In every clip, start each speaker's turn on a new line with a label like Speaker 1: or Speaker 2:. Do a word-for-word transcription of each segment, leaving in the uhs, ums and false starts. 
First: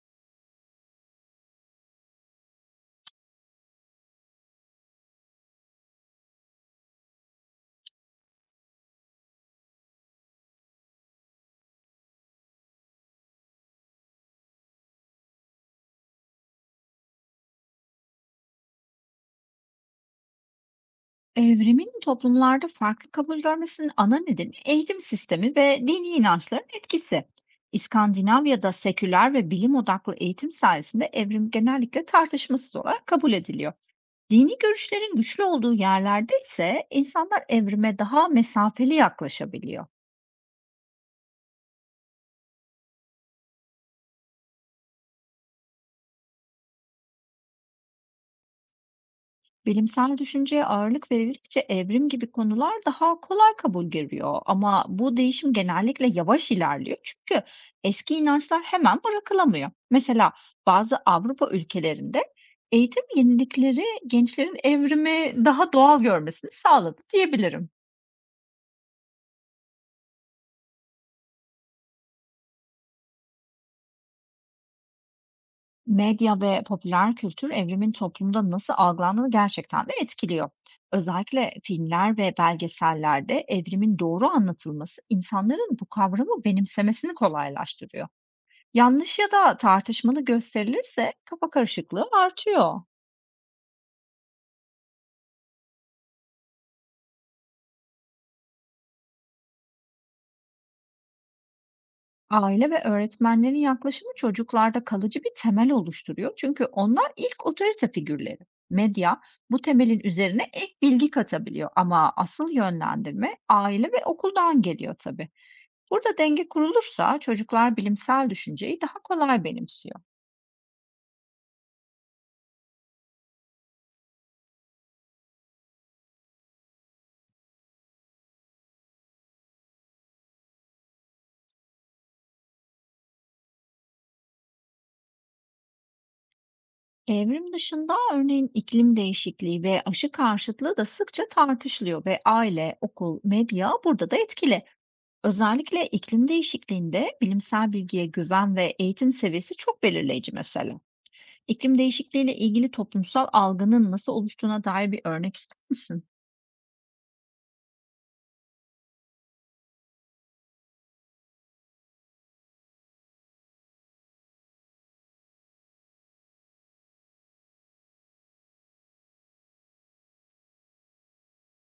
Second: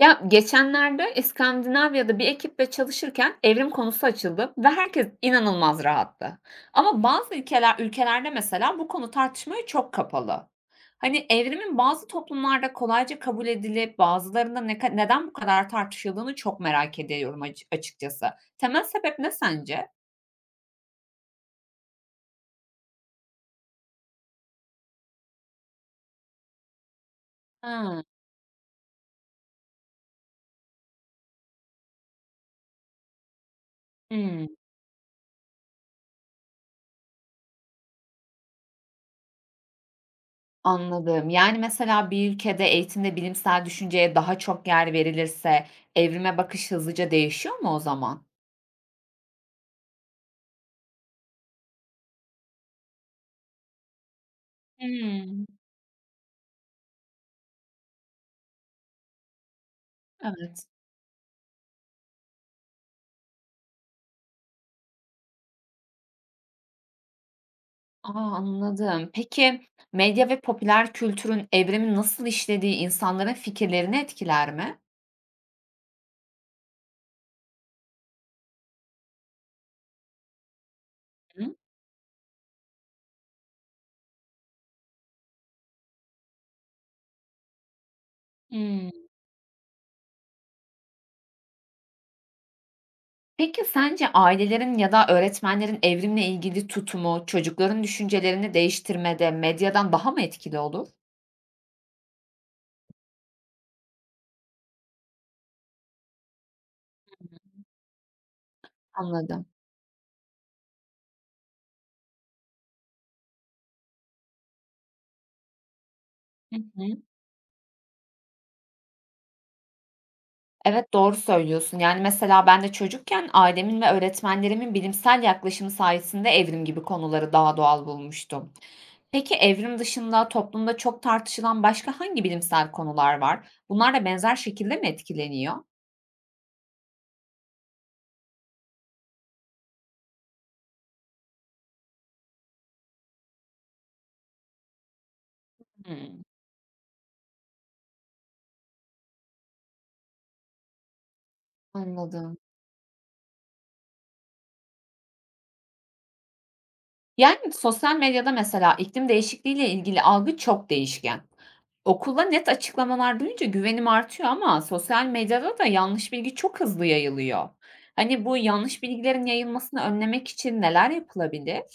Speaker 1: Ya, geçenlerde İskandinavya'da bir ekiple çalışırken evrim konusu açıldı ve herkes inanılmaz rahattı. Ama bazı ülkeler ülkelerde mesela bu konu tartışmaya çok kapalı. Hani evrimin bazı toplumlarda kolayca kabul edilip bazılarında ne ka neden bu kadar tartışıldığını çok merak ediyorum acı açıkçası. Temel sebep ne sence?
Speaker 2: Evrimin toplumlarda farklı kabul görmesinin ana nedeni eğitim sistemi ve dini inançların etkisi.
Speaker 1: Hıı.
Speaker 2: İskandinavya'da seküler ve bilim odaklı eğitim sayesinde evrim genellikle tartışmasız olarak kabul ediliyor.
Speaker 1: Hımm.
Speaker 2: Dini görüşlerin güçlü olduğu yerlerde ise insanlar evrime daha mesafeli yaklaşabiliyor.
Speaker 1: Anladım. Yani, mesela bir ülkede eğitimde bilimsel düşünceye daha çok yer verilirse evrime bakış hızlıca değişiyor mu o zaman?
Speaker 2: Bilimsel düşünceye ağırlık verildikçe evrim gibi konular daha kolay kabul görüyor. Ama bu
Speaker 1: Hıı.
Speaker 2: değişim genellikle yavaş ilerliyor çünkü eski inançlar hemen bırakılamıyor. Mesela
Speaker 1: Evet.
Speaker 2: bazı Avrupa ülkelerinde eğitim yenilikleri gençlerin evrimi daha doğal görmesini sağladı diyebilirim.
Speaker 1: A, anladım. Peki, medya ve popüler kültürün evrimi nasıl işlediği insanların fikirlerini etkiler mi?
Speaker 2: Medya ve popüler kültür evrimin toplumda nasıl algılandığını gerçekten de etkiliyor. Özellikle
Speaker 1: Hı.
Speaker 2: filmler ve belgesellerde evrimin doğru anlatılması insanların bu kavramı benimsemesini kolaylaştırıyor.
Speaker 1: Hımm.
Speaker 2: Yanlış ya da tartışmalı gösterilirse kafa karışıklığı artıyor.
Speaker 1: Peki, sence ailelerin ya da öğretmenlerin evrimle ilgili tutumu çocukların düşüncelerini değiştirmede medyadan daha mı etkili olur?
Speaker 2: Aile ve öğretmenlerin yaklaşımı çocuklarda kalıcı bir temel oluşturuyor. Çünkü onlar ilk otorite figürleri. Medya
Speaker 1: Anladım.
Speaker 2: bu temelin üzerine ek bilgi katabiliyor, ama asıl yönlendirme aile ve okuldan geliyor tabii. Burada denge
Speaker 1: Hı hı.
Speaker 2: kurulursa çocuklar bilimsel düşünceyi daha kolay benimsiyor.
Speaker 1: Evet, doğru söylüyorsun. Yani, mesela ben de çocukken ailemin ve öğretmenlerimin bilimsel yaklaşımı sayesinde evrim gibi konuları daha doğal bulmuştum. Peki evrim dışında toplumda çok tartışılan başka hangi bilimsel konular var? Bunlar da benzer şekilde mi etkileniyor?
Speaker 2: Evrim dışında örneğin iklim değişikliği ve aşı karşıtlığı da sıkça tartışılıyor ve aile, okul, medya burada da etkili. Özellikle
Speaker 1: Hımm.
Speaker 2: iklim değişikliğinde bilimsel bilgiye güven ve eğitim seviyesi çok belirleyici mesela. İklim değişikliğiyle
Speaker 1: Anladım.
Speaker 2: ilgili toplumsal algının nasıl oluştuğuna dair bir örnek ister misin?
Speaker 1: Yani, sosyal medyada mesela iklim değişikliğiyle ilgili algı çok değişken. Okulda net açıklamalar duyunca güvenim artıyor ama sosyal medyada da yanlış bilgi çok hızlı yayılıyor. Hani bu yanlış bilgilerin yayılmasını önlemek için neler yapılabilir?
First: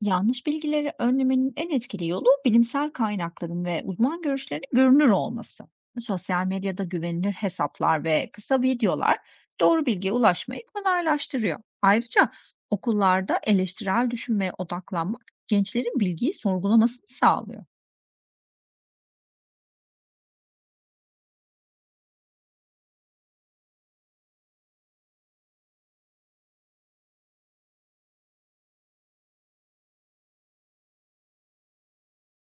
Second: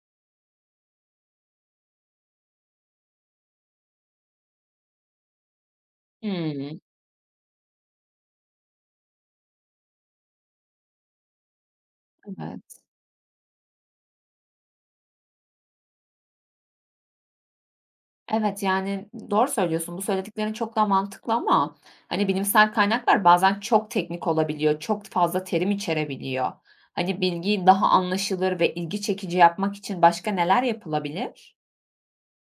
Speaker 2: Yanlış bilgileri önlemenin en etkili yolu bilimsel kaynakların ve uzman görüşlerin görünür olması. Sosyal
Speaker 1: Hımm,
Speaker 2: medyada güvenilir hesaplar ve kısa videolar doğru bilgiye ulaşmayı kolaylaştırıyor. Ayrıca
Speaker 1: evet.
Speaker 2: okullarda eleştirel düşünmeye odaklanmak gençlerin bilgiyi sorgulamasını sağlıyor.
Speaker 1: Evet, yani doğru söylüyorsun. Bu söylediklerin çok daha mantıklı ama hani bilimsel kaynaklar bazen çok teknik olabiliyor, çok fazla terim içerebiliyor. Hani bilgiyi daha anlaşılır ve ilgi çekici yapmak için başka neler yapılabilir?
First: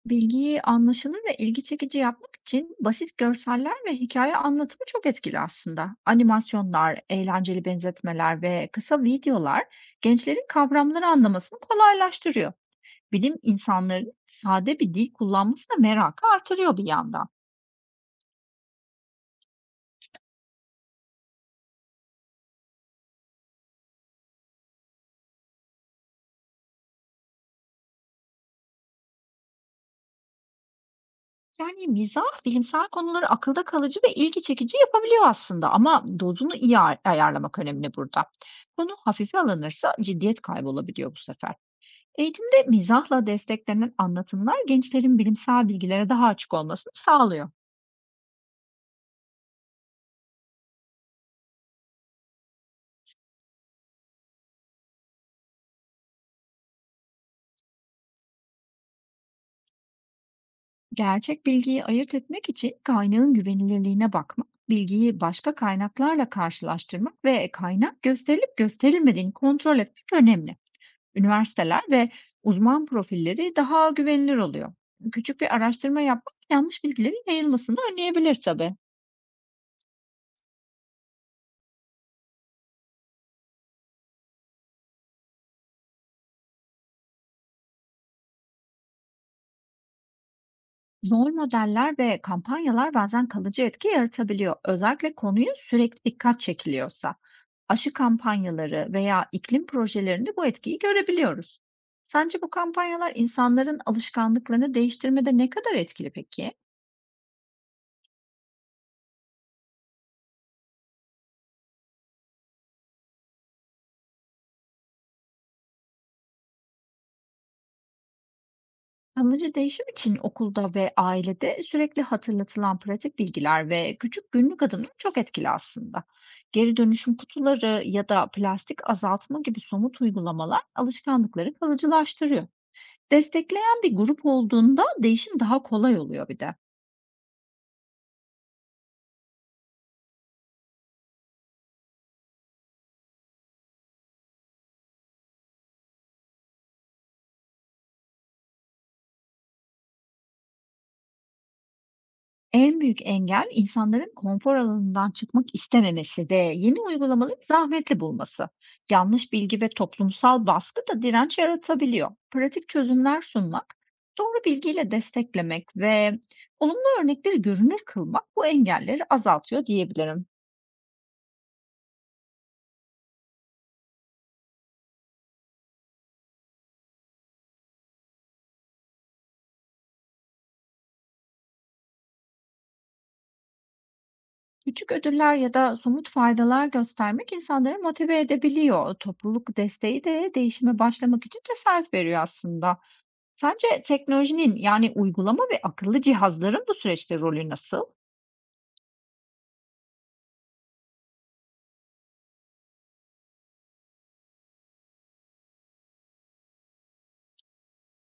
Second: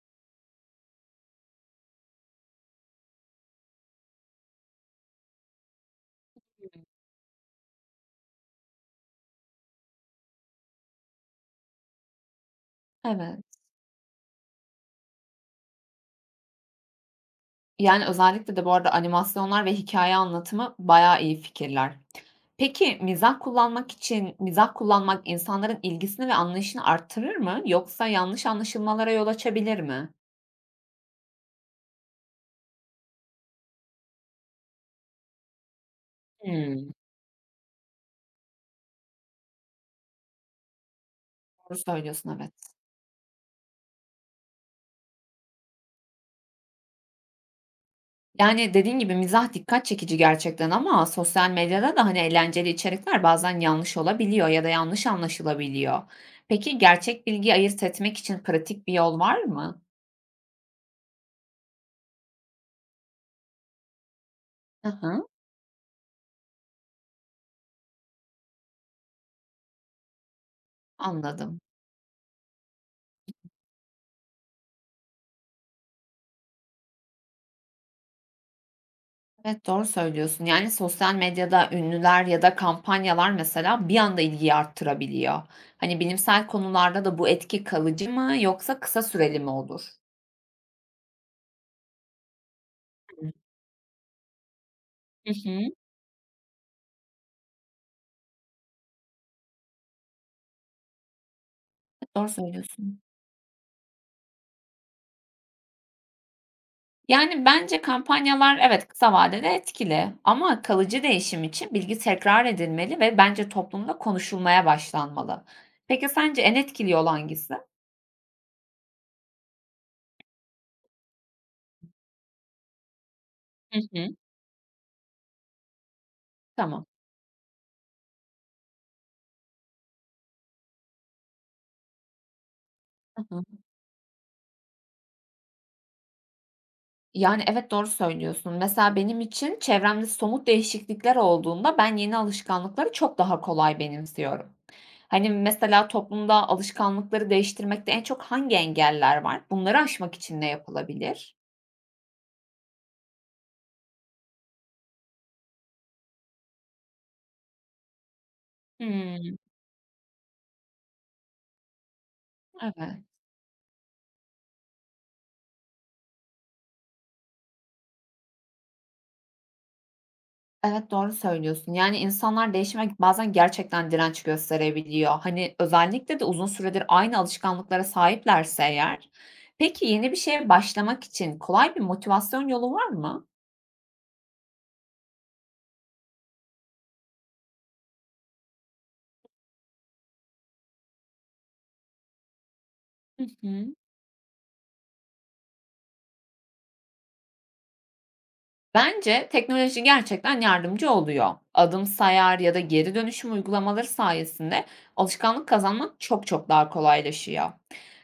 Speaker 2: Bilgiyi anlaşılır ve ilgi çekici yapmak için basit görseller ve hikaye anlatımı çok etkili aslında. Animasyonlar, eğlenceli benzetmeler ve kısa videolar gençlerin kavramları anlamasını kolaylaştırıyor. Bilim
Speaker 1: Evet.
Speaker 2: insanların sade bir dil kullanması da merakı artırıyor bir yandan.
Speaker 1: Yani, özellikle de bu arada animasyonlar ve hikaye anlatımı bayağı iyi fikirler. Peki, mizah kullanmak için mizah kullanmak insanların ilgisini ve anlayışını arttırır mı yoksa yanlış anlaşılmalara yol açabilir mi?
Speaker 2: Yani mizah bilimsel konuları akılda kalıcı ve ilgi çekici yapabiliyor aslında, ama dozunu iyi
Speaker 1: Hımm,
Speaker 2: ay- ayarlamak önemli burada. Konu hafife alınırsa ciddiyet kaybolabiliyor bu sefer.
Speaker 1: doğru söylüyorsun, evet.
Speaker 2: Eğitimde mizahla desteklenen anlatımlar gençlerin bilimsel bilgilere daha açık olmasını sağlıyor.
Speaker 1: Yani, dediğin gibi mizah dikkat çekici gerçekten ama sosyal medyada da, hani, eğlenceli içerikler bazen yanlış olabiliyor ya da yanlış anlaşılabiliyor. Peki, gerçek bilgiyi ayırt etmek için pratik bir yol var mı?
Speaker 2: Gerçek bilgiyi ayırt etmek için kaynağın güvenilirliğine bakmak,
Speaker 1: Hı
Speaker 2: bilgiyi
Speaker 1: hı,
Speaker 2: başka kaynaklarla karşılaştırmak ve kaynak gösterilip gösterilmediğini kontrol etmek önemli.
Speaker 1: anladım.
Speaker 2: Üniversiteler ve uzman profilleri daha güvenilir oluyor. Küçük bir araştırma yapmak yanlış bilgilerin yayılmasını önleyebilir tabii.
Speaker 1: Evet, doğru söylüyorsun. Yani, sosyal medyada ünlüler ya da kampanyalar mesela bir anda ilgiyi arttırabiliyor. Hani, bilimsel konularda da bu etki kalıcı mı yoksa kısa süreli mi olur?
Speaker 2: Rol modeller ve kampanyalar bazen kalıcı etki yaratabiliyor. Özellikle
Speaker 1: Hı
Speaker 2: konuyu
Speaker 1: hı. Evet,
Speaker 2: sürekli dikkat çekiliyorsa. Aşı kampanyaları veya iklim projelerinde bu etkiyi görebiliyoruz.
Speaker 1: doğru
Speaker 2: Sence bu
Speaker 1: söylüyorsun.
Speaker 2: kampanyalar insanların alışkanlıklarını değiştirmede ne kadar etkili peki?
Speaker 1: Yani, bence kampanyalar evet, kısa vadede etkili ama kalıcı değişim için bilgi tekrar edilmeli ve bence toplumda konuşulmaya başlanmalı. Peki sence en etkili yol hangisi?
Speaker 2: Kalıcı değişim için okulda ve ailede sürekli hatırlatılan pratik bilgiler
Speaker 1: Hı
Speaker 2: ve
Speaker 1: hı.
Speaker 2: küçük günlük adımlar çok etkili aslında. Geri
Speaker 1: Tamam.
Speaker 2: dönüşüm kutuları ya da plastik azaltma gibi somut uygulamalar alışkanlıkları kalıcılaştırıyor.
Speaker 1: Hı hı.
Speaker 2: Destekleyen bir grup olduğunda değişim daha kolay oluyor bir de.
Speaker 1: Yani, evet, doğru söylüyorsun. Mesela benim için çevremde somut değişiklikler olduğunda ben yeni alışkanlıkları çok daha kolay benimsiyorum. Hani, mesela toplumda alışkanlıkları değiştirmekte en çok hangi engeller var? Bunları aşmak için ne yapılabilir?
Speaker 2: En büyük engel insanların konfor alanından çıkmak istememesi ve yeni uygulamaları zahmetli bulması. Yanlış
Speaker 1: Hımm.
Speaker 2: bilgi ve toplumsal baskı da direnç yaratabiliyor. Pratik
Speaker 1: Evet.
Speaker 2: çözümler sunmak, doğru bilgiyle desteklemek ve olumlu örnekleri görünür kılmak bu engelleri azaltıyor diyebilirim.
Speaker 1: Evet, doğru söylüyorsun. Yani, insanlar değişime bazen gerçekten direnç gösterebiliyor. Hani, özellikle de uzun süredir aynı alışkanlıklara sahiplerse eğer. Peki, yeni bir şeye başlamak için kolay bir motivasyon yolu var mı?
Speaker 2: Küçük ödüller ya da somut faydalar göstermek insanları motive edebiliyor. Topluluk desteği de değişime başlamak için cesaret veriyor aslında.
Speaker 1: Hı
Speaker 2: Sence
Speaker 1: hı.
Speaker 2: teknolojinin, yani, uygulama ve akıllı cihazların bu süreçte rolü nasıl?
Speaker 1: Bence teknoloji gerçekten yardımcı oluyor. Adım sayar ya da geri dönüşüm uygulamaları sayesinde alışkanlık kazanmak çok çok daha kolaylaşıyor.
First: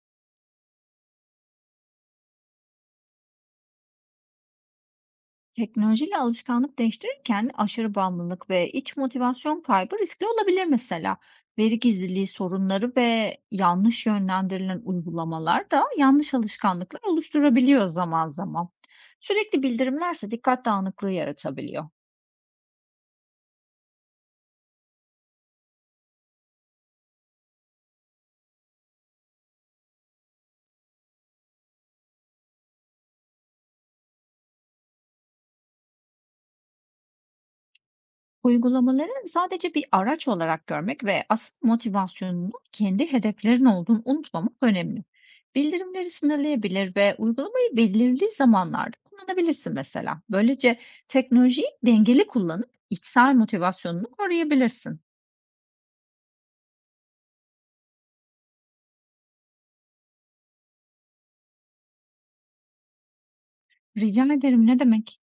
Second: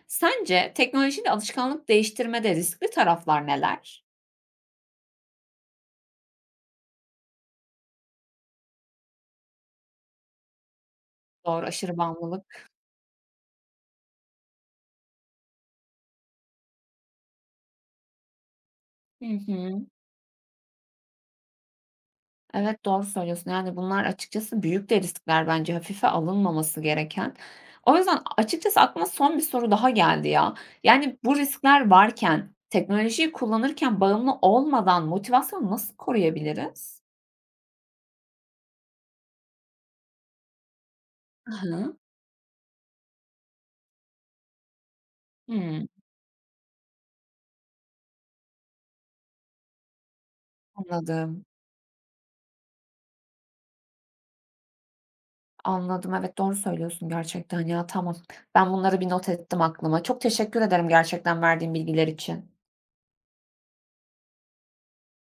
Speaker 1: Sence teknolojiyle alışkanlık değiştirmede riskli taraflar neler?
Speaker 2: Teknolojiyle alışkanlık değiştirirken aşırı bağımlılık ve iç motivasyon kaybı riskli olabilir mesela.
Speaker 1: Doğru
Speaker 2: Veri
Speaker 1: aşırı
Speaker 2: gizliliği
Speaker 1: bağımlılık.
Speaker 2: sorunları ve yanlış yönlendirilen uygulamalar da yanlış alışkanlıklar oluşturabiliyor zaman zaman.
Speaker 1: Hı
Speaker 2: Sürekli
Speaker 1: hı.
Speaker 2: bildirimlerse dikkat dağınıklığı yaratabiliyor.
Speaker 1: Evet, doğru söylüyorsun. Yani, bunlar açıkçası büyük de riskler bence hafife alınmaması gereken. O yüzden açıkçası aklıma son bir soru daha geldi ya. Yani, bu riskler varken, teknolojiyi kullanırken bağımlı olmadan motivasyonu nasıl koruyabiliriz?
Speaker 2: Uygulamaları sadece bir araç olarak görmek ve
Speaker 1: Hı
Speaker 2: asıl
Speaker 1: hı.
Speaker 2: motivasyonunu kendi hedeflerin olduğunu unutmamak önemli. Bildirimleri sınırlayabilir ve uygulamayı belirli zamanlarda kullanabilirsin mesela. Böylece
Speaker 1: anladım,
Speaker 2: teknolojiyi dengeli kullanıp içsel motivasyonunu koruyabilirsin.
Speaker 1: Anladım. Evet, doğru söylüyorsun gerçekten ya. Tamam. Ben bunları bir not ettim aklıma. Çok teşekkür ederim gerçekten verdiğin bilgiler için.
Speaker 2: Rica ederim, ne demek?